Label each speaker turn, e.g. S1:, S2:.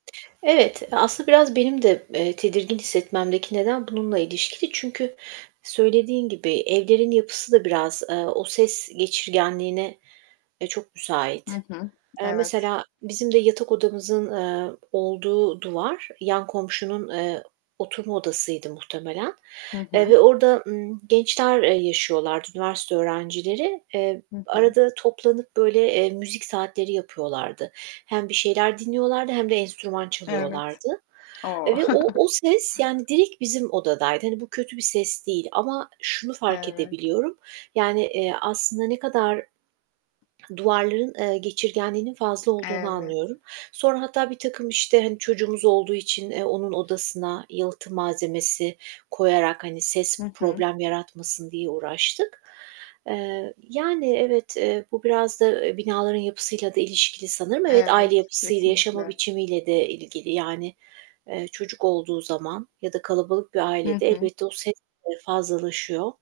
S1: Evet, aslında biraz benim de, eee, tedirgin hissetmemdeki neden bununla ilişkili. Çünkü söylediğin gibi evlerin yapısı da biraz, eee, o ses geçirgenliğine, eee, çok
S2: Hı
S1: müsait.
S2: hı,
S1: Eee,
S2: evet.
S1: mesela bizim de yatak odamızın, eee, olduğu duvar, yan komşunun, eee, oturma odasıydı muhtemelen,
S2: Hı
S1: eee,
S2: hı.
S1: ve orda, ımm, gençler, eee, yaşıyorlardı, üniversite öğrencileri. Eee,
S2: Hı hı.
S1: arada toplanıp böyle, eee, müzik saatleri yapıyorlardı. Hem bir şeyler dinliyorlardı hem de enstrüman
S2: Evet,
S1: çalıyorlardı
S2: o!
S1: ve o o ses yani direkt bizim odadaydı. Hani bu kötü bir ses değil ama şunu fark
S2: Evet.
S1: edebiliyorum. Yani, eee, aslında ne kadar duvarların, eee, geçirgenliğinin fazla olduğunu anlıyorum.
S2: Evet.
S1: Sonra hatta birtakım işte, hani, çocuğumuz olduğu için, eee, onun odasına yalıtım malzemesi koyarak, hani, ses
S2: Hı hı.
S1: problem yaratmasın diye uğraştık. Eee, yani, evet, eee, bu biraz da eee binaların yapısıyla da ilişkili sanırım. Evet, aile
S2: Evet,
S1: yapısıyla, yaşama
S2: kesinlikle.
S1: biçimiyle de ilgili yani, eee, çocuk olduğu zaman ya da kalabalık bir
S2: Hı
S1: ailede
S2: hı.
S1: elbette o ses eee, fazlalaşıyor.